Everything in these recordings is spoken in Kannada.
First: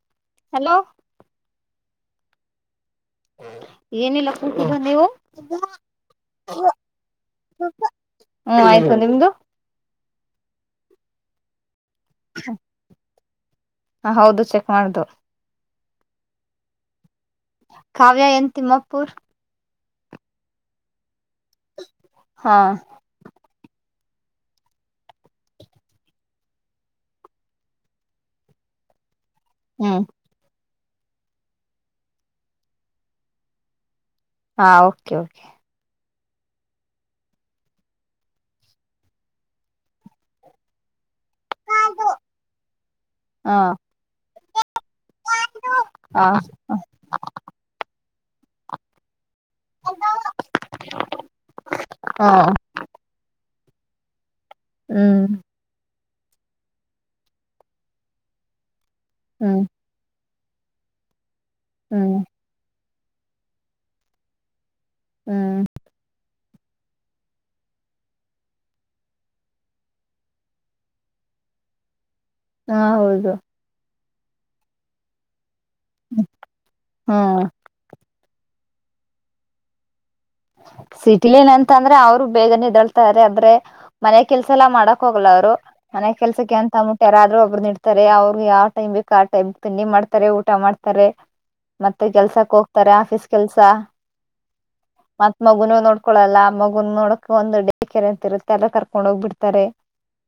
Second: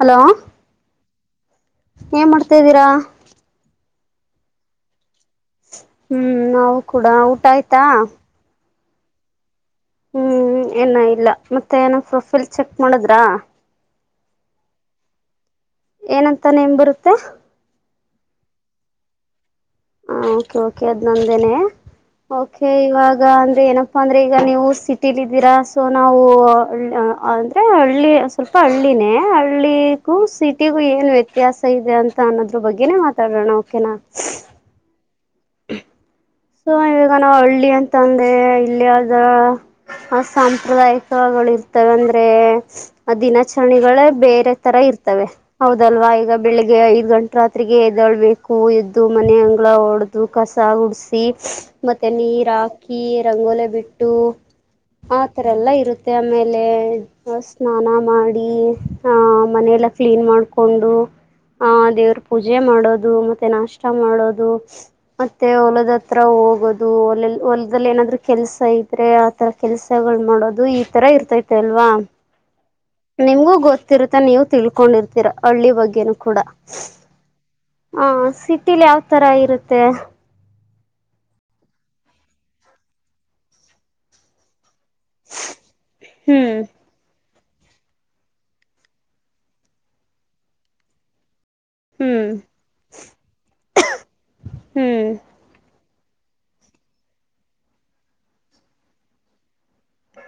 ಹಲೋ ಹಲೋ ಏನ್ ಮಾಡ್ತಿದ್ದೀರಾ ಏನಿಲ್ಲ ಕೂತಿದ್ದೀನಿ ನೀವು ಹ್ಮ್ ನಾವು ಕೂಡ ಊಟ ಆಯ್ತಾ ಹ್ಮ್ ಆಯ್ತು ನಿಮ್ದು ಹ್ಮ್ ಏನ ಇಲ್ಲ ಮತ್ ತ್ತೇ ಏನೋ ಪ್ರೊಫೈಲ್ ಚೆಕ್ ಮಾಡಿದ್ರಾ ಹಾ ಹೌದು ಚೆಕ್ ಮಾಡ್ದೋ ಏನಂತ ನೇಮ್ ಬರುತ್ತೆ ಕಾವ್ಯ ಎನ್ ತಿಮ್ಮಾಪುರ್ ಹಾ ಓಕೆ ಓಕೆ ಅದ್ ನಂದ್ ದೇನೇ ಹಾ ಓಕೆ ಇವಾಗ ಅಂದ್ರೆ ಏನಪ್ ಅಂದ್ರೆ ಈಗ ನೀವು ಸಿಟಿಲಿ ಇದ್ದೀರಾ ಸೊ ನಾವು ಅಂದ್ರೆ ಹಳ್ಳಿ ಸ್ವಲ್ಪ ಹಳ್ಳಿನೇ ಹ್ಮ್ ಹಳ್ಳಿಗೂ ಸಿಟ್ ಟ್ಟಿಗೂ ಏನ್ ವ್ಯತ್ಯಾಸ ಇದೆ ಅಂತ ಅನ್ನೋದ್ರ ಬಗ್ಗೆನೇ ಮಾತಾಡೋಣ ಓಕೆನಾ ಹಾ ಓಕೆ ಓಕೆ ಸೊ ಇವಾಗ ನಾವು ಹಳ್ಳಿ ಅಂತಂದ್ರೆ ಇಲ್ಲಿದ ಆ ಸಾಂಪ್ರದಾಯಿಕ ಉತ್ಸವಗಳು ಇರ್ತವೆ ಅಂದ್ರೆ ಹಾ ದಿನಾಚರಣೆಗಳೇ ಬೇರೆ ತರ ಇರ್ತವೆ ಹೌದಲ್ವಾ ಹಾ ಈಗ ಬೆಳಿಗ್ಗೆ ಐದ್ ಗಂಟೆ ರಾತ್ರಿಗೆ ೊಳ್ಬೇಕು ಎ್ದು ಮನೆ ಅಂಗಳ ಹೊಡ್ದು ಕಸ ಆಗ ಉಡಸ ಮತ್ತೆ ಹಾ ನೀ ರಾಕಿ ರಂಗೋಲೆ ಬಿಟ್ಟು ಆ ಹ್ಮ್ ತರ ಎಲ್ಲಾ ಇರುತ್ತೆ ಮತ್ತು ಆಮೇಲೆ ಸ್ನಾನ ಮಾಡಿ ಹ ಹ್ಮ್ ಮನೆ ಎಲ್ಲ ಕ್ಲೀನ್ ಮಾಡ್ ಕುಂಡೋ ಹ ಹ್ಮ್ ದೇವ್ರ ಪೂಜೆ ಮಾಡೋದು ಮತ್ತೆ ನಾಷ್ಟ ಮಾಡೋದು ಮತ್ತೆ ಹ್ಮ್ ಹಲದ ಆರ ಹೋಗೋದು ಒ ಹೊಲ್ದಲ್ಲಿ ಏನಾದ್ರು ಕೆಲ್ಸ ಇದ್ರೆ ಆತರ ಕೆಲ್ಸಗಳು ಮಾಡೋದು ಈ ತರ ಇರ್ತೈತೆ ಅಲ್ವಾ ಹಾ ಹೌದು ಿರತ ನೀವು ತಿಳ್ಕೊಂಡಿರ್ತೀರಾ ಹಳ್ಳಿ ಬಗ್ಗೆನು ಕೂಡ ಹ್ಮ್ ಹ ಸಿಟಿಲಿ ಯಾವ ತರ ಇರುತ್ತೆ ಸಿಟಿಲನಂತ ಅಂದ್ರೆ ಅವ್ರು ಬೇಗನೆ ಇದಳ್ತಾರೆ ಅ ಆದ್ರೆ ಮನೆ ಕೆಲ್ಸ ಎಲ್ಲಾ ಮಾಡಕ್ ಹೋಗ್ಲ ಅವ್ರು ಮನೆ ಹ್ಮ್ ಕೆಲ್ಸಕ್ಕೆ ಅಂತ ಮುಟ್ಟ ಯಾರಾದ್ರರು ಒಡ್ತಾರೆ ಅವ್ರರು ಯಾವ ಟೈಮ್ ಬೇಕು ಆ ಟೈಮ್ ತಿಣಿ ಮಾಡ್ತಾರೆ ಊಟ ಮಾಡ್ತಾರೆ ಮತ್ತೆ ಹ್ಮ್ ಕೆಲ್ಸಕ್ಕೆ ಹೋಗ್ತಾರೆ ಆಫೀಸ್ ಕೆಲ್ಸ ಹ್ಮ್ ಮತ್ ಮಗುನು ನೋಡ್ ಹಕೊಳ್ಳಳಲ್ಲ ಆ ಮಗು ನೋಡಕಕ್ ಒಂದು ಡ ಕೆರೆ ಅಂತಿರುತ್ತೆಲ್ಲ ಕರ್ಕೊಂಡ್ ಹೋಗ್ಬ ಬಿಡ್ತಾರೆ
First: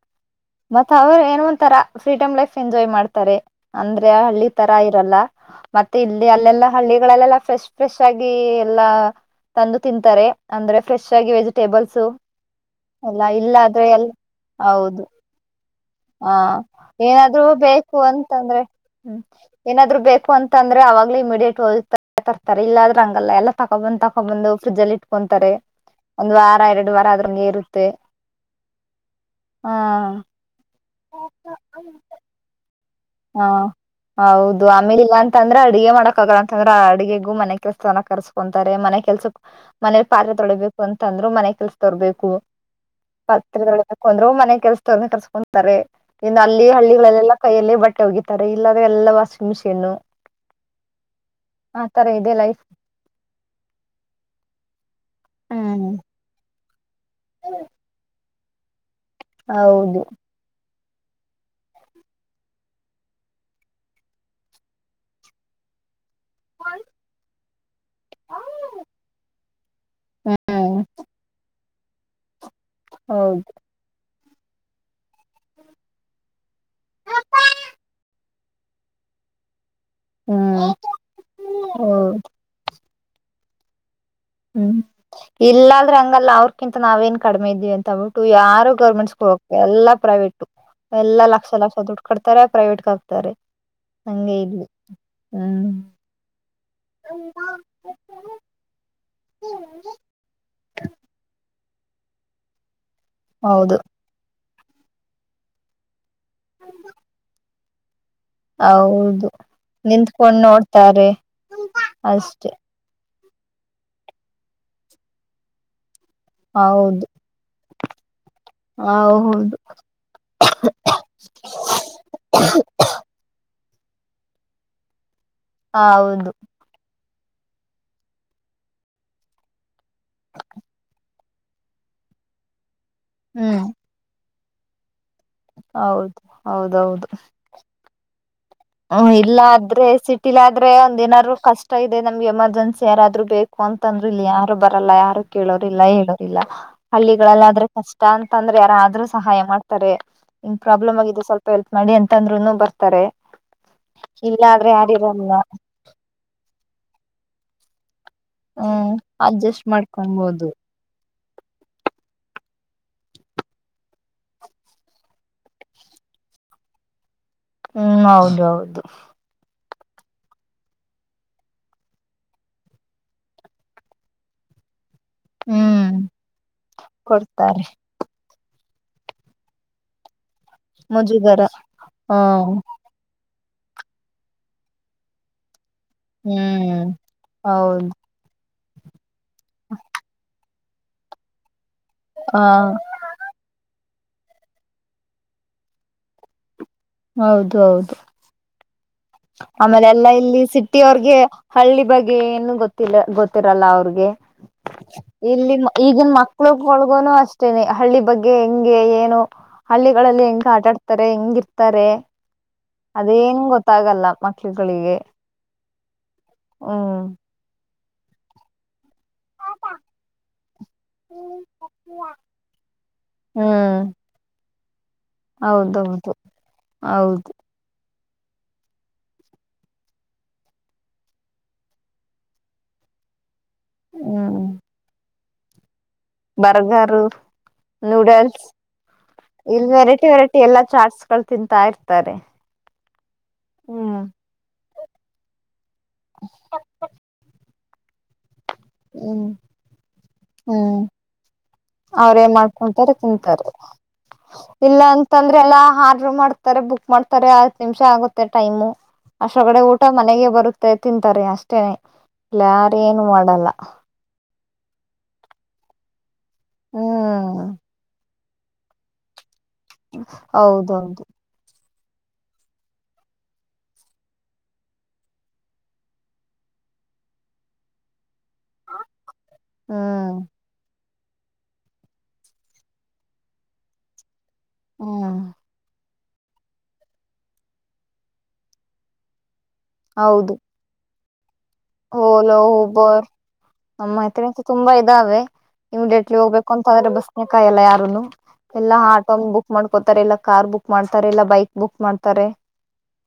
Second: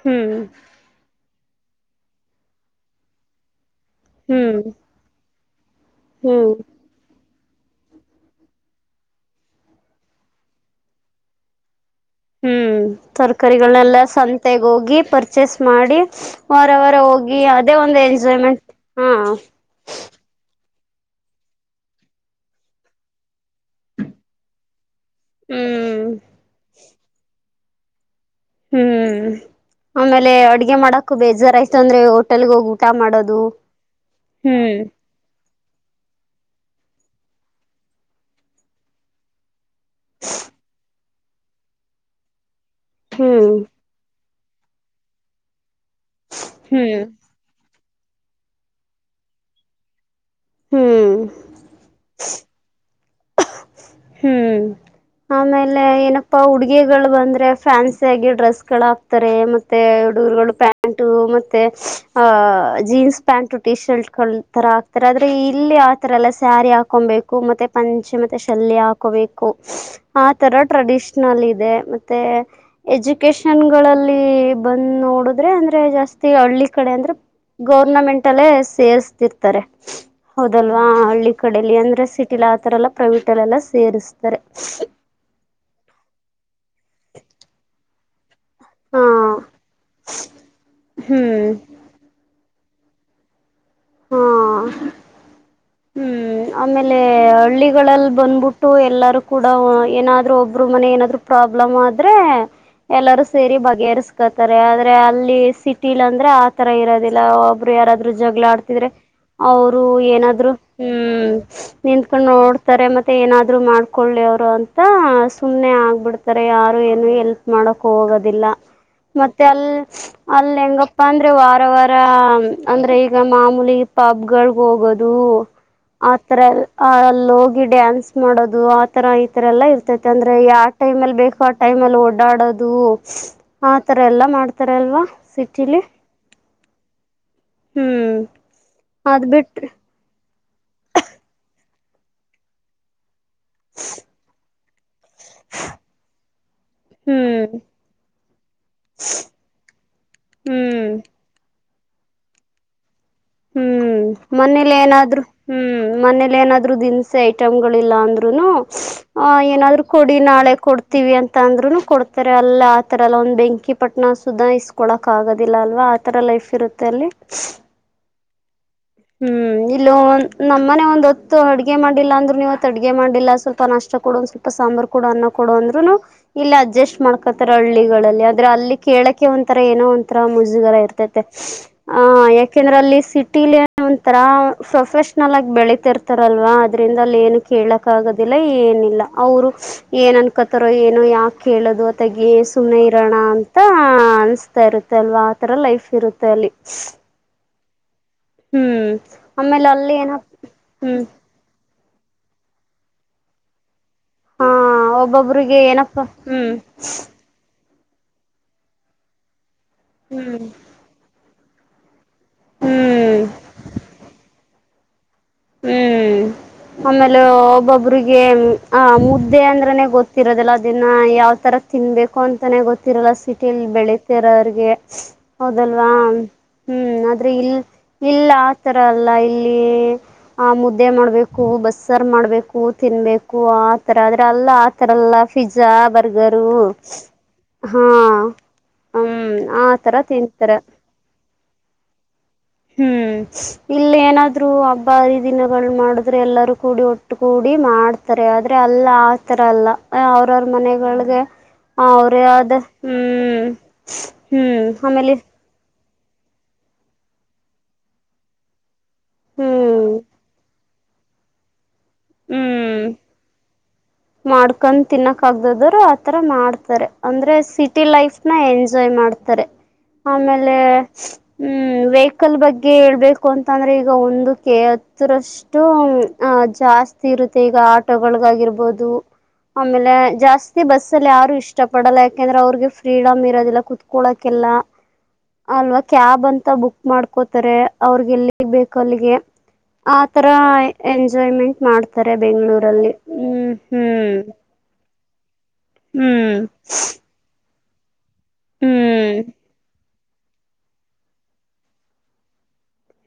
ಹ್ಮ್ ಬತ್ತಾವ ಒಂ ತರ ಫ್ರೀಡಮ್ ಲೈಫ್ ಎಂಜಾಯ್ ಮಾಡ್ತಾರೆ ಅಂದ್ರೆ ಹಳ್ಳಿ ಹ್ಮ್ ತರ ಇರಲ್ಲ ಮತ್ತೆ ಇಲ್ಲಿ ಹ್ಮ್ ಅಲ್ಲೆಲ್ಲಾ ಹಳ್ಳಿಗಳಲ್ಲೆಲ್ಲ ಫ್ರೆಶ್ ಫ್ರೆಶ್ ಆಗಿ ಎಲ್ಲಾ ತಂದು ತಿಂತಾರೆ ಅಂದ್ರೆ ಫ್ರೆಶ್ ಆಗಿ ವೆಜಿಟೇಬಲ್ಸ್ ಹ್ಮ್ ತರ್ಕಾರಿಗಳೆಲ್ಲ ಎಲ್ ಸಂತೆಗ್ ಹೋಗಿ ಹೌದು ಪರ್ಚೇಸ್ ಮಾಡಿ ಹ ವಾರವರ ಹೋಗಿ ಏನಾದ್ರು ಅದೇ ಬೇಕು ಒಂದು ಅಂತಂದ್ರೆ ಎಂಜಾಯ್ಮೆಂಟ್ ಹಾ. ಅಂದ್ರೆವಾಗಲೇ ಇಮಿಡಿಯೇಟ್ ಹೋಗಿ ತರ್ತಾರೆ ಇಲ್ಲ ಆದ್ರೆ ಆಗಲ್ಲಾ ಎಲ್ಲ ತಕ್ಕೊಂಡ್ ಬಂದ್ ತಕ್ಕೊಂಡ್ ಬಂದು ಫ್ರಿಜ್ ಅಲ್ಲಿ ಇಟ್ಕೊಂತಾರೆ ಹ್ಮ್ ಒಂದ ವಾರ ಎರಡು ವಾರ ಅದ್ರ ನೀರು. ಅಂತೆ [inaudible] ಹ್ಮ್ ಆಮೇಲೆ ಅಡ್ಗೆ ಮಾಡಕ್. ಬೇಜಾರ ಆಯತ ಅಂದ್ರೆ ಹೋಟೆಲ್ ಹೋಗು ಉನ್ಕೋ. ಹಾ ಹೌದು ಆಮೇಲಿಲ್ಲ ಅಂತ ಅಂದ್ರೆ ಅಡಗೆ ಮಾಡಕ್ ಆಗಲ್ಲ ಅಂತಂದ್ರ ಅಡುಗೆಗೂ ಮನೆ ಕೆಲ್ಸನ ಕರ್ಸ್ಕೊಂತಾರೆ ಮನೆ ಕೆಲ್ಸ ಮನೆಲಿ ಪಾತ್ರೆ ತೊಳಬೇಕು ಅಂತ ಅಂದ್ರು ಮನೆ ಕೆಲ್ಸ ತರ್ಬೇಕು. ಹ್ಮ್ ಪಾತ್ರೆ ತೋಳಿಬೇಕ ಅಂದ್ರು ಮತ್ತೆ. ಮನೆ ಕೆಲಸದವ್ರಣ ಕರ್ಸ್ಕೊಂತಾರೆ. ಇನ್ನು ಅಲ್ಲಿ ಹ್ಮ್ ಹಳ್ಳಿಗಳಲ್ಲೆಲ್ಲಾ ಕೈಯಲ್ಲಿ ಬಟ್ಟೆ- ಓಗಿತಾರೆ ಇಲ್ಲಾದ್ರೆ ಎಲ್ಲ ವಾಷಿಂಗ್ ಮಿಷೀನ್ನು. ಹ್ಮ್ ಆ ತರ ಇದೆ ಲೈಫ್ ಹ್ಮ್ ಆಮೇಲೆ ಹ್ಮ್ ಏನಪ್ಪಾ ಹುಡುಗಿ. [inaudible] ಗಳು ಬಂದ್ರೆ ಫ್ಯಾನ್ಸಿಯಾಗಿ ಡ್ರೆಸ್ ಕೆಳಗ ಅಂತಾರೆ ಮತ್ತೆ ಹೌದು ಡೂರುಗಳು ಫ್ಯಾನ ಪ್ಯಾಂಟು ಮತ್ತೆ ಆ ಜೀನ್ಸ್ ಪ್ಯಾಂಟು ಟಿ ಶರ್ಟ್ಗಳು ತರ ಹಾಕ್ತಾರೆ ಆದ್ರೆ ಇಲ್ಲಿ. ಆ ತರ ಎಲ್ಲ ಸ್ಯಾರಿ ಹಾಕೊಬೇಕು ಮತ್ತೆ- ಪಂಚಮತೇ ಶಲ್ಯ ಬೇಕು ಆ ತರ ಹ್ಮ್ ಟ್ರೆಡಿಷನಲ್ ಇದೆ ಮತ್ತೆ ಹೌದು ಎಜುಕೇಶನ್ಗಳಲ್ಲಿ ಇಲ್ಲಿ ಬಂದ್ ನೋಡಿದ್ರೆ ಅಂದ್ರೆ ಜಾಸ್ತಿ ಹಳ್ಳಿ ಕಡೆ ಅಂದ್ರೆ ಗೌರ್ನಮೆಂಟ್ ಅಲ್ಲೇ ಸೇರ್ಸ್ತಿರ್ತಾರೆ. ಹ್ಮ್ ಹೌದಲ್ವಾ ಹಳ್ಳಿ ಕಡೆಲಿ ಅಂದ್ರೆ ಹೌದು ಸಿಟಿಲೀ ಆತರ ಎಲ್ಲ [unintelligible] ಸೇರಿಸ ಹ್ಮ್ ಇಲ್ಲ ಆದ್ರೆ ಹಂಗಲ್ಲ ಅವ್ರಕ್ಕಿಂತ. ನಾವೇನ್ ಕಡಿಮೆ ಇದೀವಿ ಅಂತವು ಯಾರು ಹಾ ಗೌರ್ಮೆಂಟ್ ಸ್ಕೂಲ್ ಹೋಗ್ತ ಎಲ್ಲಾ ಪ್ರೈವೇಟು ಎಲ್ಲಾ ಲಕ್ಷ ಹ್ಮ್ ಲಕ್ಷ ದುಡ್ಡು ಕಡ್ತಾರೆ. ಪ್ರೈವೇಟ್ಗ ಹಾಕ್ತಾರೆ. ಹಾ ಹಂಗೆ ಇಲ್ಲಿ ಹ್ಮ್. ಹ ಆಮೇಲೆ ಹಳ್ಳಿಗಳಲ್ಲಿ ಬಂದ್ಬಿಟ್ಟು ಎಲ್ಲರೂ ಕೂಡ ಏನಾದ್ರು ಒಬ್ರು ಮನೆ ಏನಾದ್ೂ ಪ್ರಾಬ್ ಪ್ರಾಬ್ಲಮ್ ಆದ್ರೆ ಎಲ್ಲಾರೂ ಸೇರಿ ಹೌದು ಬಗೆಹರಿಸಸ್ಕತ್ ಾರೆ ಆದ್ರೆ ಅಲ್ಲಿ ಸಿಟಿಲಂತ ಅಂದ್ರೆ ಆ ತರ ಇರೋದಿಲ್ಲಬ್ ಯಾರ ಜಗಳ ಆಡ್ತಿದ್ರೆ ಹೌದು ಅವ್ರು ನಿಂತ್ಕೊಂಡ್ ಏನಾದ್ರು ನೋಡ್ತಾರೆ ಹ್ಮ್ ನಿಂಕೊಂಡು ಅಷ್ಟೆ ನೋಡ್ತಾರೆ ಮತ್ತೆ ಮತ್ತ ಏನಾದ್ರು ಮಾಡ್ಕೊಳ್ಳಿ ಅವ್ರು ಅಂತ ಸುಮ್ಮ್ನೆ ಆಗ್ಬಿಡ್ತ ಯಾರು ಹೌದು ಏನು ಎಲ್ಪ್ ಮಾಡೋ ಹೋಗ ಮತ್ತೆ ಹೌದು ಅಲ್ಲಿ ಅಲ್ಲಿ ಹೆಂಗಪ್ಪ ಅಂದ್ರೆ ವಾರ ವಾರ ಅಂದ್ರೆ ಈಗ ಮಾಮೂಲಿ ಪಬ್ ಗಳಗೆ ಹೋಗೋದು ಹೌದು ಅತ್ರ ಆ ಅಲ್ಲಿ ಹೋಗಿ ಡ್ಯಾನ್ಸ್ ಮಾಡೋದು ಆತರ ಈ ತರ ಎಲ್ಲಾ ಇರ್ತೈತಿ ಂದ್ರ ಯ ಆ ಟಮ್ ಅಲ್ಲಿ ಬೇಕು ಆ ಟೈಮ ಅಲ್ಲಿ ಓಡಾಡೋದು. ಹ್ಮ್ ಆ ತರ ಎಲ್ಲಾ ಮಾಡ್ತ ತ್ತರಲ್ವಾ ಸಿಟಲ್ಲಿ ಹೌದು ಹ್ಮ್ ಹ್ಮ ಅದ್ ಇಲ್ಲ ಬಿಟ್ರಿ ಆದ್ರೆ ಸಿಟ್ಟ ಇಲ್ಲ ಆದ್ರೆ ಒಂದ್ಏನಾದ್ರು ಕಷ್ಟ ಇದೆ ನಮ್ಗೆ ಎಮರ್ಜೆನ್ಸಿ ಯಾರಾದ್ರು ಬೇಕು ಅಂತ ಅಂದ್ರ ಇಲ್ಲಿ ಯಾರ ಬ ಲ್ಲ ಯಾರು ಕೇಳೋರ್ಲ್ಲ ಹೇಳೋರಿಿಲ್ಲಲ್ಲ ಹ್ಮ್ ಹಳ್ಳಿಗಳಲ್ಲ ಆದ್ರೆ ಕಷ್ಟ ಅಂತಂದ್ರೆ ಯಾರಾದ್ರೂ ಸಹಾಯ ಮಾಡ್ತಾರೆ ಇನ್ ಹ್ಮ್ ಪ್ರಾಬ್ಲಮ್ ಆಗ ಸ್ವಲ್ಪ ಎಪ್ ಮಾಡಡಿ ಅಂತ ಅಂದ್ರುನು ಬರ್ತಾರೆ ಹ್ಮ್ ಇಲ್ಲ ಆದ್ರೆ ಮನೇಲಿ ಏನಾದ್ರು ಯಾರಿರಲ್ಲ ಹ್ಮ್ ಮನೇಲಿ ಏನಾದ್ರು ದಿನಸ ಆಯ್ತು ಂಗಳಿಲ್ಲ ಅಂದ್ರೆ ಹ್ಮ್ ಅಡ್ಜಸ್ಟ್ ಏನಾದ್ರು ಕೊಡಿ ಮಾಡ್ಕೊಬಹುದು ನಾಳೆ ಕೊಡ್ತೀವಿ ಅಂತ ಅಂದ್ರು ಕೊಡ್ತಾರೆ ಅಲ್ಲ ಆತರ ಎಲ್ಲ ಒಂದ್ ಬೆಂಕಿ ಪಟ್ಣ ಸುುದ ಇಸ್ಕೊಳಕ್ ಆಗೋದಿಲ್ಲ ಅಲ್ವಾ ಆತರ ಲೈಫ್ ಇರುತ್ತೆ ಅಲ್ಲಿ ಹ್ಮ್ ಹೌದು ಹೌದು ಹ್ಮ್ ಇಲ್ಲ್ ನಮ್ಮನೆ ಒಂದ್ ಹೊತ್ತು ಅಡ್ಗೆ ಮಾಡಿಲ್ಲ ಅಂದ್ರೂ ನೀವತ್ ಅಡ್ಗೆ ಮಾಡಿಲ್ಲ ಸ್ವಲ್ಪ ನಷ್ಟ ಕೊಡ ಒಂದ್ ಸ್ವಲ್ಪ ಸಾಂಬಾರು ಕೂಡ ಅನ್ನ ಕೊಡ ಅಂದ್ರುನು ಹ್ಮ್ ಇಲ್ಲಿ ಅಡ್ಜಸ್ಟ್ ಮಾಡ್ಕೊತಾರೆ ಕೊಡ್ತಾರೆ ಹಳ್ಳಿಗಳಲ್ಲಿ ಆದ್ರೆ ಅಲ್ಲಿ ಕೇಳಕ್ಕೆೆ ಒಂಂತರ ಏನೋ ಒಂರ ಮುಜ ಇತ ಮುಜುಗರ ಆ ಹ ಯಾಕೆಂದ್ರೆ ಅಲ್ಲಿ ತಿ ಒಂಥರ ಪ್ರೊಫೆಷನಲ್ ಆಗಿ ಬೆಳಿ ಇತಿ ಇರ್ತಾರಲ್ವಾ ಹ್ಮ್ ಅದ್ರಿಂದ ಅಲ್ಲಿ ಏನು ಕೇಳಕ್ ಹೌದು ಆಗುದಿಲ್ಲ ಏನಿಲ್ಲ ಅವರು ಏನ್ನ್ಕತ್ತ ೋ ಏನು ಯಾಕ ಕೇಳ ಅದು ಹೊತ್ತಗೆ ಹ ಸುಮ್ನೆ ಇರೋಣ ಅಂತ ಕಾಣಿಸ್ತಾ ಇರುತ್ತ ಅಲ್ವಾ ಆತರ ಲೈಫ್ ಇರುತ್ತೆ ಅಲ್ಲಿ ಹೌದು ಹೌದು ಹ್ಮ್ ಆಮೇಲೆ ಅಲ್ಲಿ ಎಲ್ಲಾ ಏನ ಇಲ್ಲಿ ಸಿಟ್ಟಿ ಹ್ಮ್ ಅವರ್ಗೆ ಹಳ್ಳಿ ಬಗ್ಗೆ ಏನು ಗೊತ್ತಿಲ್ಲ ಗೊತ್ತಿರಲ್ಲ ಅವ್ರಿಗೆ ಹಾ ಇಲ್ಲಿ ಒಬ್ಬೊಬ್ರಿಗೆ ಏನಪ್ಪ ಈಗಿನ ಮಕ್ಳು ಹ್ಮ್ ಒಳ್ಗೋನು ಅಷ್ಟೇನೆ ಹಳ್ಳಿ ಬಗ್ಗೆ ಹೆಂಗೆ ಏನು ಹಳ್ಳಿಗಳಲ್ಲಿ ಹ್ಮ್ ಹೆಂಗ ಆಟ ಆಡ್ತಾರೆ ಹೆಂಗಿರ್ ತಾರೆ ಹ್ಮ್ ಅದೇನ್ ಗೊತ್ತ ಲ್ಲ ಮಕ್ಕಳುಗಳಿಗೆ ಹ್ಮ್ ಆಮೇಲೆ ಒಬ್ಬೊಬ್ ರಿಗೆ ಆ ಮುದ್ದೆ ಅಂದ್ರನೇ ಗೊತ್ತಿರೋದಲ್ಲ ಅದನ್ನು ಯಾವತಥರ ತಿನ್ಬೇಕು ಅಂತಾನೇ ಗೊತ್ತಿರಲ್ಲ ಸಿಟಿಲ್ಲಿ ಹ್ಮ್ ಬೆಳೀತಿರೋ ಅವಿಗೆ ಹೌದಲ್ವಾ ಹೌದೌದು ಹ್ಮ್ ಆದ್ರೆ ಹೌದು ಇಲ್ ಇಲ್ಲ ಆತರ ಅಲ್ಲ ಇಲ್ಲಿ ಆ ಮುದ್ದೆ ಮಾಡ್ಬೇಕು ಬಸ್ಸರ್ ಮಾಡ್ಬೇಕು ತಿನ್ಬೇಕು ಆತರ ಆದ್ರ ಹ್ಮ್ ಅಲ್ಲ ಆಥರ ಎಲ್ಲ ಪಿ್ಜ ಬರ್ಗರು ನೂಡಲ್ಸ್ ಹ್ಮ್ ಇಲ್ಲಿ ಆತರ ವೆರೈಟಿ ವೆರೈಟಿ ತಿಂತಾರೆ ಎಲ್ಲಾ ಚಾಟ್ಸ್ಗಳು ತಿಂತಾ ಇರ್ತಾರೆ ಹ್ಮ್ ಹ್ಮ್ ಇಲ್ಲಿ ಏನಾದ್ೂಬ್ ಪಾರಿ ದಿನ ಮಾಡಿದ್ರೆ ಎಲ್ಲರೂ ಕೂಡಿ ಒಟ್ಟು ಕೂಡಿ ಡಿ ಮಾಡ್ತಾರೆ ಆದ್ರೆ ಅಲ್ಲ ಹ್ಮ್ ಆತರ ಅಲ್ಲ ಅವ್ರವ್ರ ಹ್ಮ್ ಮನೆಗಳಗೆ ಅವ್ರೇನ್ ಮಾಡ್ಕೊಂತಾರೆ ತಿಂತಾರೆ ಹ್ಮ್ ಇಲ್ಲ ಆಮೇಲೆ ಅಂತಂದ್ರೆ ಎಲ್ಲ ಆರ್ಡರ್ ಮಾಡ್ತಾರೆ ಬುಕ್ ಮಾಡ್ತಾರೆ ಹತ್ ನಿಮಿಷ ಆಗುತ್ತೆ ಟೈಮು ಅಷ್ಟೊಗಡೆ ಊಟ ಹ್ಮ್ ಮನೆಗೆ ಬರುತ್ತೆ ತಿಂತಾರೆ ಅಷ್ಟೇನೆ ಇಲ್ಲ ಹ್ಮ್ ಯಾರುೇಏನು ಮಾಡಲ್ಲ ಮಾಡ್ಕೊಂಡ್ ತಿನ್ನಕ ಆಗ್ದದರು ತರ ಮಾಡ್ತಾರೆ ಅಂದ್ರೆ ಹ್ಮ್ ಸಿಟಿ ಲೈಫ್ ಎಂಜಾಯ್ ಮಾಡ್ತಾರೆ ಆಮೇಲೆ್ಮ ಹೌದೌದು ಹ್ಮ್ ವೆಹಿಕಲ್ ಬಗ್ಗೆ ಹೇಳ್ಬೇಕು ಅಂತಂದ್ರೆ ಈಗ ಒಂದುಕ್ಕೆ ಹತ್ತರಷ್ಟು ಜಾಸ್ತಿ ಇರುತ್ತೆ ಈಗ ಆಟೋಗಳಗಾಗಿ ಆಮೇಲೆ ಹ್ಮ್ ಜಾಸ್ತಿ ಬಸ್ ಯಾರು ಇಷ್ಟ ಪಡಲ್ಲ ಯಾಕಂದ್ರೆ ಅವ್ರಿಗೆ ಫ್ರೀಡಮ್ ಇರೋದಿಲ್ಲ ಕುತ್ಕೊಳ್ಳೋಕ್ಕೆ ಕಲ್ಲ ಹ್ಮ್ ಅಲ್ವತ್ತು ಕ್ಯಾಬ್ ಅಂತ ಬುಕ್ ಮಾಡ್ಕೋತಾರೆ ಅವ್ರಗೆಲ್ಲಿ ಬೇಕು ಅಲ್ಲಿಗೆ ಆ ತರ ಹೌದು ಎಂಜಯ್ಮೆಂಟ್ ಮಾಡ್ತಾರೆ ಬೆಂಗ್ಗಳೂರಲ್ಲಿ ಹ್ಮ್ ಅಮ್ಮ ಹ್ಮ್ ತುಂಬಾ ಇದಾವೆ ಹ ಇಮಿಡಿಯಟ್ಲಿ ಹ್ಮ್ ಹೋಗಬೇಕು ಅಂತಂದ್ರೆ ಬಸ್ನೆಾಯಲ್ಲ ಯು ಅನ್ನು ಎಲ್ಲಾ ಆಟೋ ಹ್ಮ್ ಬುಕ್ ಮಾಡ್ಕೋತಾರೆ ಎಲ್ಲ ಕಾರ್ ಬುಕ್ ಮಾಡ್ತಾರೆ ಇಲ್ಲ ಬೈಕ್ ಬುಕ್ ಮಾಡ್ತಾರೆ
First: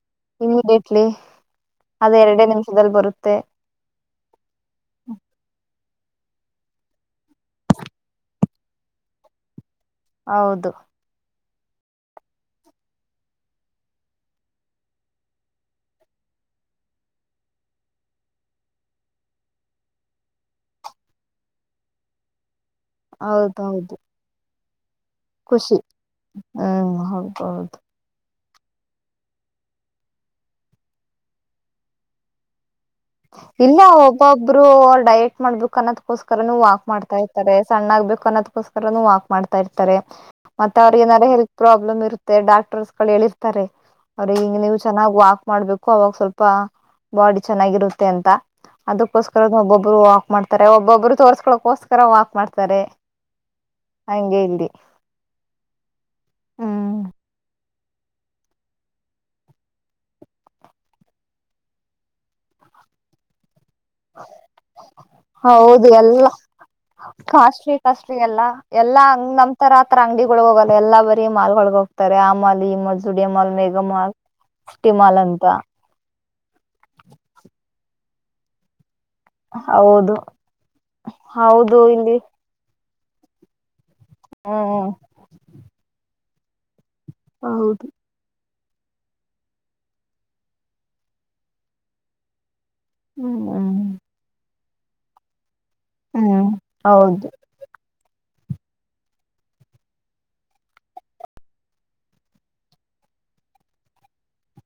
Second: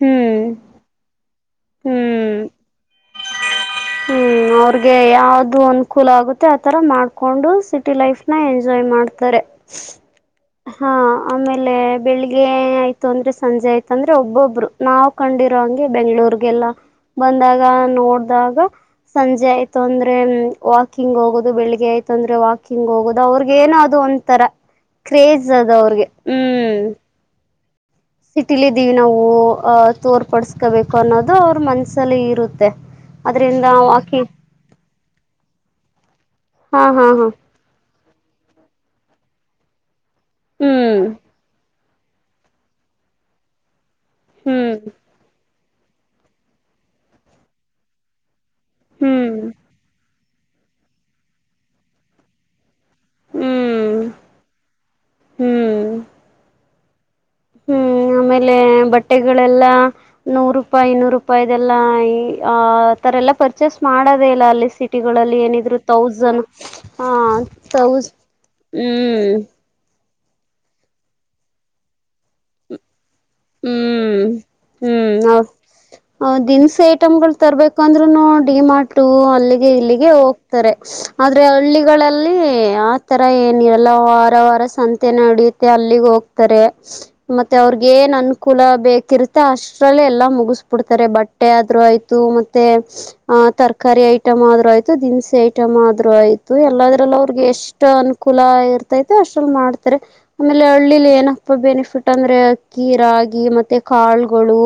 ಹ್ಮ್ ಇಮ್ಮೀಡಿಯಟ್ಲಿ ಅದ ಹ್ಮ್ ಎರಡೇ ನಿಮಿಷ ಬರುತ್ತೆ ಂತೆೆ ಹ್ಮ್ ಅವ್ರಗೆ ಯಾವ್ದು ಒಂದು ಕುೂಲ್ ಆಗುತ್ತೆ ಆತರ ಮಾಡ್ಕೊಂಡು ಸಿಟಿ ಲೈಫ್ ನ ಎಂಜಾಯ್ ಮಾಡ್ತಾರೆ ಹೌದು ಅಲೆ ಬೆಳಿಗ್ಗೆ ಆಯ್ತು ಅಂದ್ರೆ ಸಂಜೆ ಆಯ್ತ ಅಂದ್ರೆ ಒಬ್ಬೊಬ್ರು ನಾವವು ಕಂಡಿರೋ ಹಂಗೆ ಬೆಂಗ್ಗಳೂರ್ಗೆಲ್ಲ ಬಂದಾಗ ನೋಡ್ದಾಗ ಸಂಜೆ ಆಯ್ತು ಅಂದ್ರೆ ವಾಕಿಂಗ್ ಹೋಗೋುದು ಬೆಳಗ್ಗೆ ಆಯ್ತು ಅಂದ್ರೆ ವಾಕಿಂಗ್ ಕ್ಕಿಂಗ ಹೋಗೋುದು ಅವ್ರಗ ಏನೋ ಅದು ಹೌದೌದು ಒಂಂತರ ಕ್ರೇಜ್ ಅದು ಖುಷಿ ಅವ್ರಿಗೆ ಹ್ಮ್ ಸಿಟಿಲ ಇದೀವಿ ನಾವು ಅಹ ತೋರ್ ಪಡಸ್ಕೋಬೇಕು ಅನ್ನೋದು ಅವ್ರ ಮನ್ಸಲ್ಲಿ ಇರುತ್ತೆ ಅದ್ರಿಂದ ಇಲ್ಲ ನಾವು ಹಾಕಿ ಒಬ್ಬೊಬ್ರು ಡಯೇಟ್ ಮಾಡ್ಬೇಕು ಕ ಕೋಸ್ಕರನು ಹಾ ವಾಕ್ ಹಾ ಮಾಡ್ತಾ ಹಾ ಇರ್ಾರೆ ಸಣ್ಣ ಆಗ್ಬೇಕು ನ್ನದಕ್ಕೋಸ್ಕರೂ ವಾಕ್ ಮಾಡ್ತಾ ಇರ್ತಾರೆ ಮತ್ತ ಅವ್ರ ಹ್ಮ್ ಏನಾದಾರ ಹೆಲ್ತ್ ಪ್ರಾಬ್ ಪ್ರಬ್ಮ್ ಇರುತ್ತೆ ಡಾಕ್ಟರ್ಸ್ ಗಳು ಹೇಳಿರ್ತಾರೆ ಅವ್ರಿಗೆ ಈಿಗ ಹ್ಮ್ ನೀವು ಚೆನ್ನ್ ವಾ ಮಾಡ್ಬೇಕು ಅವಾಗ ಸ್ವಲ್ಪ ಬಾಡಿ ಚೆನ್ನಾಗಿರುತ್ತೆ ತೆಂತ ಹ್ಮ್ ಅದಕ್ಕೋಸ್ಕರದ ಒಬ್ಬೊಬ್ರು ಮಾಡ್ತಾರೆ ಒಬ್ಬೊಬ್ರು ತೋರ್ಸ್ಕೊಕೋಸ್ಕರ ವಾಕ್ ಮಾಡ್ತಾರೆ ಹ್ಮ್ ಹಂಗೇ ಇಲ್ಲಿ ಹ್ಮ್ ಹ್ಮ್ ಹ್ಮ್ ಆಮೇಲೆ ಬಟ್ಟೆಗಳೆಲ್ಲಾ ನೂರು ರೂಪಾಯಿ ಇನ್ನೂರು ರೂಪಾಯಿ ಇದೆಲ್ಲಾ ಆ ತರ ಎಲ್ಲ ಪರ್ಚಸ್ ಮಾಡೋದೇ ಇಲ್ಲ ಅಲ್ಲಿ ಸಿಟಿಗಳಲ್ಲಿ ಏನಿದ್ರು ಹೌದು ಎಲ್ಲಾ ತೌಸನ್್ ಕಾಸ್ಟ್ಲಿ ಹೌ ಕಾಸ್ಟ್ಲಿ ಎಲ್ಲಾ ಎಲ್ಲಾ ಹ್ಮ್ ಹಂಗ್ ನಮ್ ತರ ಆತರ ಅಂಗಡಿಗಳಗ್ ಹೋಗಲ್ಲ ಎಲ್ಲಾ ಬರಿ ಮಾಲ್ಗಳಳಗ ಹೋಗ್ತಾರೆ ಆ ಮಾಲ್ ಈ ಮಾ ಹ್ಮ್ ಅಂತ ಹ್ಮ್ ದಿನಸ ಐಟಮ್ಗಳು ತರ್ಬೇಕು ಅಂದ್ರೆ ಇ ಡಿ ಮಾರ್ಟ್ ಅಲ್ಲಿಗೆ ಇಲ್ಲಿಗೆ ಹೌದು ಹೋಗ್ತಾರೆ ಆದ್ರೆ ಹೌದು ಇಲ್ಲಿ ಹಳ್ಳಿಗಳಲ್ಲಿ ತರಏ ಎಲ್ಲ ವಾರ ವಾರ ಹ್ಮ್ ಸಂತೆ ನಡುತ್ತೆ ಅಲ್ಲಿಗೆ ಹೋಗ್ ತರೇ ಮತ್ತೆ ಅವ್ರಗ ಹೌದು ನ್ನ್ ಕೂಲ ಬೇಕಿರುತ್ತೆ ಅಷ್ಟ್ರಲ್ಲೇ ಎಲ್ಲ ಮುಗಿಸ್ಬಿಡ್ತಾರೆ ಬಟ್ಟೆ ಆದ್ೂ ಆಯ್ತು ಮತ್ತೆ ಮತ್ತೆ ಆ ಹ್ಮ್ ತರಕಾರಿ ಐಟಮ್ ಆದ್ರೂ ಆಯ್ತ ದಿನನ್ ಸೆಟ್ ಇ್ೂ ಹ್ಮ್ ಆಯ್ತು ಎಲ್ಲದ್ರಲ್ಲೂ ಹೌದು ಅವ್ರಿಗೆ ಎಷ್ಟು ಅ ಕುಲ ಇರ್ತೈತೆ ಅಷ್ಟಲ್ಲಿ ಮಾಡ್ತಾರೆ ಆಮೇಲೆ ಹಳ್ಳಿಲಿ ಏನಪ್ಪ ಬೆನಿಫಿಟ್ ಅಂದ್ರೆ ಕೀರಾ ಮತ್ತೆ ಕಾಳಗಳು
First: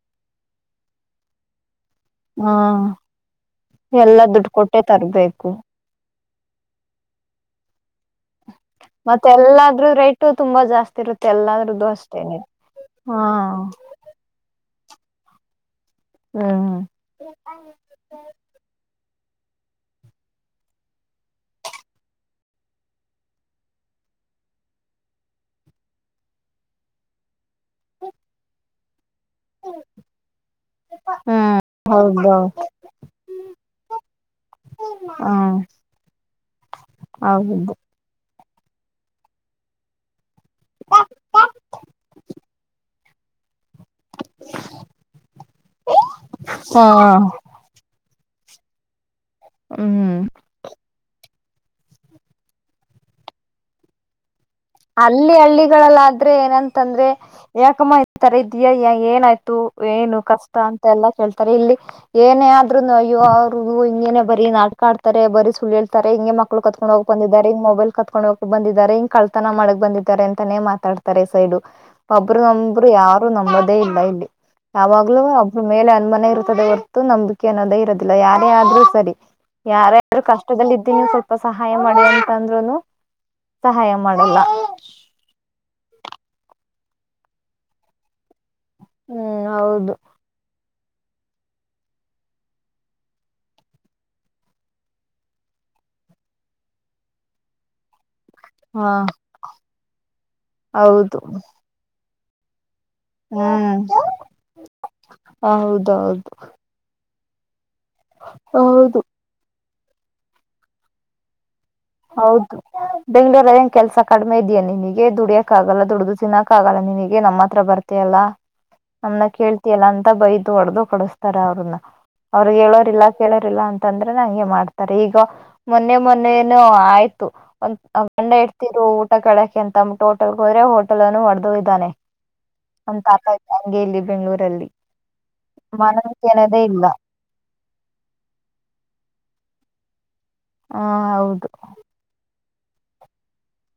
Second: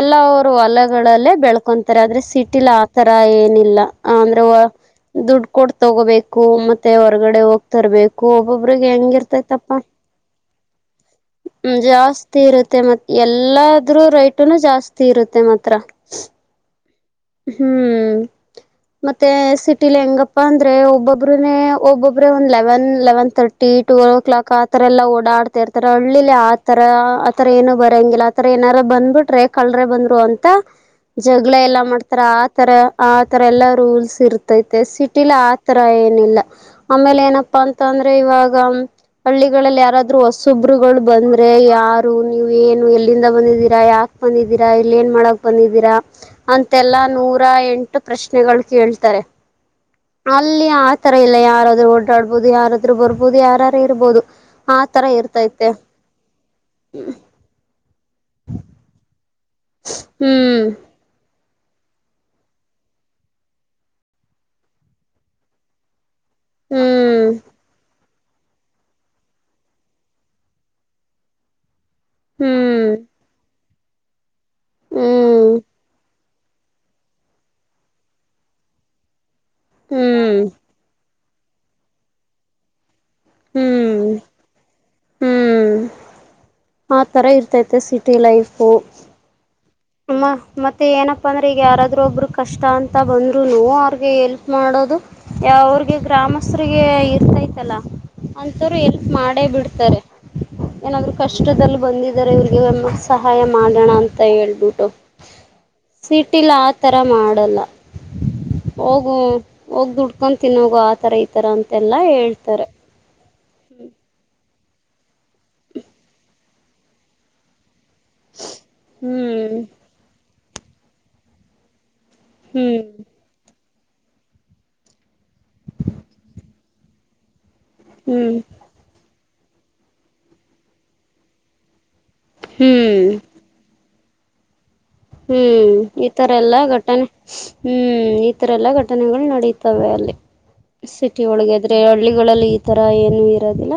ಎಲ್ಲ ಹೊಲಲ್ಲ ಬೆಳ ಕಕೊಂತಾರೆ ಅ್ರೆ ಹಾ ಸಿಟಿಲ್ ಆತರ ಏನಿಲ್ಲ ಎಲ್ಲ ಅಂದ್ರೆ ದುಡ್ಡು ಕೊಟ್ಟೆ ದುಡ್ ತರ್ಬೇಕು ಕೊಡ್ ತಗೋಬೇಕು ು ಮತ್ತೆ ಹೊರ್ಗಡೆ ಹೋಗ್ತರ್ಬೇಕು ಒಬ್ಬೊಬ್ರಿಗೆ ಮತ್ತೆ ಹೆಂಗಿರ್ತೈತಪ್ಪಾ ಎಲ್ಲಾದ್ರೂ ರೇಟು ತುಂಬಾ ಜಾಸ್ತಿ ಇರುತ್ತೆ ಎಲ್ಲಾದ್ರ್ದು ಅಷ್ಟೇನೆ ಮತ್ತ ಮತ್ತೆ ಹಾ ಎಲ್ಲಾದ್ರೂ ರೇಟನು ಜಾಸ್ತಿ ಇರುತ್ತೆ ಮಾತ್ರ ಹ್ಮ್ ಹ್ಮ್ಮ್. ಹ್ಮ್ ಮತ್ತೆ ಸಿಟಿಲಿ ಹೆಂಗಪ್ಪಾ ಅಂದ್ರೆ ಒಬ್ಬೊಬ್ರನೆ ಒಬ್ಬೊಬ್ಬ್ರೇ ಒಂದ್ eleven eleven thirty twelve clock ಆತರ ಎಲ್ಲ ಓಡಾಡ್ಾ ಇರ್ತಾರೆ ಹಳ್ಳಿಲಿ ಆತರ ಆತರ ಏನು ಬರೋಂಗಿಲ್ಲ ಆತರ ಏನಾರು ಬಂದ್ಬಿಟ್ಟು ಕಳ್ರೆ ಬಂದ್ರು ಅಂತ ಜಗಳ ಹ್ಮ್ ಎಲ್ಲಾ ಮಾಡ್ತ ಆರ ಹೌದೌದು ಆತರ ಆತರ ಎಲ್ಲಾ ರೂಲ್ಸ್ ಇರ್ತೈತೆ ಸಿಟಿಲ ಹ್ಮ್ ಆತರ ಏನಿಲ್ಲ ಆಮೇಲೆ ಏನಪ್ಪಾ ಹೌದು ಅಂತ ಅಂದ್ರೆ ಇವಾಗ ಹಳ್ಳಿಗಳಲ್ಲಿ ಯಾರಾದ್ೂ ಹೊಸೊಬ್ರುಗಳು ಬಂದ್ರೆ ಯಾರು ನೀವ ಏನು ಎಲ್ಲಿಂದ ಬಂದಿದೀ ಯಾಕೆ ಬಂದಿದ್ದೀರಾ ಇಲ್ಲ ಏನ್ ಮಾಡಕ್ ಬಂದಿದ್ದೀರಾ ಅಂತ ಹಾ ಲ್ಲಾ ನೂರ ಎಂಟು ಪ್ರಶ್ ಪ್ರಶ್ನೆಗಳು ಕೇಳ್ತಾರೆ ಹ್ಮ್ ಅಲ್ಲಿ ಆತರ ಇಲ್ಲ ಯ ಯಾರಾದ್ರೂ ಓಡಾಡ್ಬಹುದು ಯಾರಾದ್ರೂ ಬರ್ಬಹದು ಯಾರಾರು ಇರ್ಬೋದು ಆ ತರ ಅಲ್ಲಿ ಇರ್ತೈತೆ ಹಳ್ಳಿಗಳಲ್ಲಾದ್ರೆ ಏನಂತಂದ್ರೆ ಯಾಕಮ ತರ ಇದಯಾ ಏನಾಯ್ತು ಏನು ಕಷ್ಟ ಹ್ಮ್ ಅಂತ ಎಲ್ಲಾ ಕೆಲ್ಸ ಇಲ್ಲಿ ಏನೇ ಆದ್ರುನು ಅಯ್ಯ ಅವ್ರಗ ಹಿಂಗೇನೆ ಬರಿೀ ನಾಕ ಆಡ್ತಾರೆ ಬರೀ ಸುಳ್ಳೇಳ್ತಾರೆ ಹಂಗೆ ಮಕ್ಕಳ ಕಕೊಂಡ ಹೋಗ ಹ್ಮ್ ಬಂದಿದ್ದಾರೆ ಮೊೈಲ್ ಕೊಂಡೋಗಕ್ ಬಂದಿದ್ದಾರೆ ಹಂಗ ಕ ನ ಮಾಡಕ್ ಬಂದಿದ್ದಾರೆ ಅಂತಾನೇ ಮಾತಾಡ್ತಾರೆ ಸೈಡು ಒಬ್ಬರು ನಂಬರು ಹ್ಮ್ ಯಾರು ನಂಬರ್ ಅೇ ಇಲ್ಲ ಇಲ್ಲಿ ಯಾವಾಗ್ಲೂ ಹ್ಮ್ ಒಬ್ಬ ಮೇಲೆ ಅನ್ಮನೆ ಇರು ಹೊತು ನಂಬಿಕೆ ಅನ್ನೋದೇ ಇರೋದಿಲ್ಲ ಯಾರೇ ಆದ್ರೂ ಸರಿ ಯಾರ ಯಾರು ಹ್ಮ್ ಕಷ್ಟದಲ್ಲಿ ಇದ್ದೀ ನೀವು ಸ್ವಲ್ ಸ್ಪ ಸಹಾಯ ಮಾಡಿದೆ ಅಂತ ಅಂದ್ರುನು ಸಹಾಯ ಹ್ಮ್ ಮಾಡಲ್ಲ ಹ್ಮ್ ಆ ತರ ಇರ್ತೈತೆ ಸಿಟಿ ಲೈಫ್ ಹ ಹ್ಮ್ ಹೌದು ಮ ಮತ್ತೆ ಮತ್ತೆ ಏನಪ್ಪಾ ಅಂದ್ರೆ ಈಗ ಯಾರಾದ್ರೂ ಒಬ್ರು ಕಷ್ಟ ಅಂತ ಬಂದ್ರುನು ಅವ್ರಿಗೆ ಎಲ್ಪ್ ಮಾಡೋದು ಅವ್ರಿಗೆ ಗ್ರಾಮಸ್ಥರಿಗೆ ಇರ್ತೈತಲ್ಲ ಅಂಂತರು ಹಾ ಎಲ್ಪ್ ಮಾಡೇ ಬಿಡ್ತಾರೆ ಏನಾದ್ರು ಹೌದು ಕಷ್ಟದಲ್ಲಿ ಬಂದ ಇದ ಇರಿಗೆ ಅಮ್ಮ ಸಹಾಯ ಹ್ಮ್ ಮಾಡೋಣ ಅಂತ ಹೇಳೇಳ್ಬಿಟ್ಟು ಹೌದೌದು ಸೀಟಲ್ಲ ಆ ತರ ಮಾಡಲ್ಲ ಹೌದು ಹೋಗು ಹೋಗಿ ದುಡ್ಕೊತೀನಗ ಆ ತರ ಈ ತರ ಅಂತ ಹೌದು ಬೆಂಗಳೂರು ನ್ ಕೆಲಸ ಕಡಿಮೆ ಇದ್ಯ ನೀಿ ನಿನಗೆ ದುಡಿಯಕಕ್ಕಗಲ್ಲ ದುಡಿದು ತಿನ್ನಕ್ಕ ಆಗಲ್ಲ ನಿನಗೆ ನಮ್ಮ ಹತ್ರ ಬರ್ತ ಲ್ಲ ನಮ್ನ ಹ್ಮ್ ಕೇಳ್ತಿಯಲ್ಲ ಅಂತ ಬೈ ಹೊಡೆದು ಕೊಡಿಸ್ತಾರ ಅವ್ರನ್ನ ಅವ್ರಗ್ ಹ್ಮ್ ಹೇಳೋರಿಲ್ಲ ಕೇಳೋರಿಿಲ್ಲಾ ಅಂತ ಂದ್ರೆ ನಂಗೆ ಮಾಡ್ತಾರೆ ಈಗ ಮೊನ್ನೆ ಮೊನ್ನೆ ಇನ್ನುೋ ಆಯ್ತು ಒ ಗಂಡ ಹ್ಮ್ ಇಡ್ತಿರು ಊಟ ಕಕ ಕೆಂತ ಟೋಟಲ್ ಹೋ್ರೆ ಹೋಟೆಲ್ ಅನ್ನು ಹೊಡೆದು ಇದ್ದಾನೆ ನಮ್ ಹ್ಮ್ ತಾತ ಇ ಹಂಗೆ ಇಲ್ಲಿ ಬೆಂ್ಗಳೂರಲ್ಲಿ ಹ್ಮ್ ಈತರ ಎಲ್ಲಾ ಇಲ್ಲ ಘಟನೆ ಹ್ಮ್ ಈತರ ಎಲ್ಲಾ ಘಟನೆಗಳು ನಡೀತ ತವೆಯಲ್ಲಿ ಹ ಸಿಟಿ ಹೌದು ಒಳಗೆ ಇದ್ರೆ ಹಳ್ಳಿಗಳಲ್ಲಿ ಇ ಆತರ ಏನು ಇರೋದಿಲ್ಲ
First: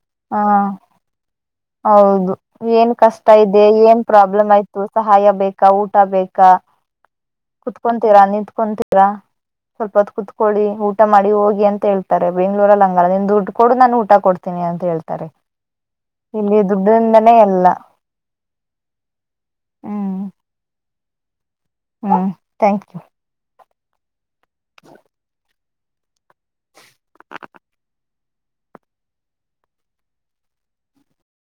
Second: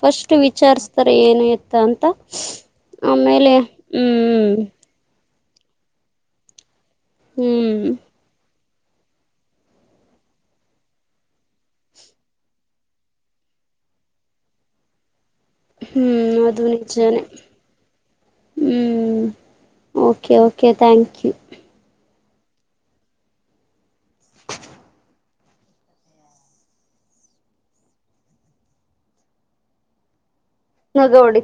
ಫಸ್ಟ್ ಹ ವಿಚಾರಿಸಸ್ತಾರೆ ಏನು ಎತ್ತ ಅಂತ ಹೌದು ಏನ್ ಕಷ್ಟ ಆಮೇಲೆ ಇದೆ ಏನ್ ಪ್ರಾಬ್ಲಮ್ ಹ್ಮ್ ಆಯ್ತು ಸಹಾಯ ಬೇಕಾ ಊಟ ಬೇಕಾ ಹ್ಮ್ ಕುಂತ್ಕೊಂತೀರಾ, ನಿಂತ್ಕೊಂತೀರಾ ಸ್ವಲ್ಪ ಹೊತ್ ಕುೂತ್ಕೊಳ್ಳಡಿ ಊಟ ಮಾಡಿ ಹೋಗಿ ಅಂತ ಹೇಳ್ತಾರೆ ಬೆಂಗಳೂರಲ್ಲಿ ಹಂಗಾಲ್ಲ ನಿಂದು ದುಡ್ಡು ಕೊಡು ನಾನು ಊಟ ಕೊಡ್ತೀನಿ ಅಂತ ಹೇಳ್ತಾರೆ ಹು ಇಲ್ಲಿ ಅದು ನಿಜಾನೇ ದುಡ್ಡಿಂದನೇ ಎಲ್ಲ ಹು ಓಕೆ ಓಕೆ ಥಾಂಕ್ ಕ್ಯೂ ಹ್ ಥ್ಯಾಂಕ್ ಯು ಹ್ ಹ ಇವಾಗ ಹೊಡಿತೀನಿ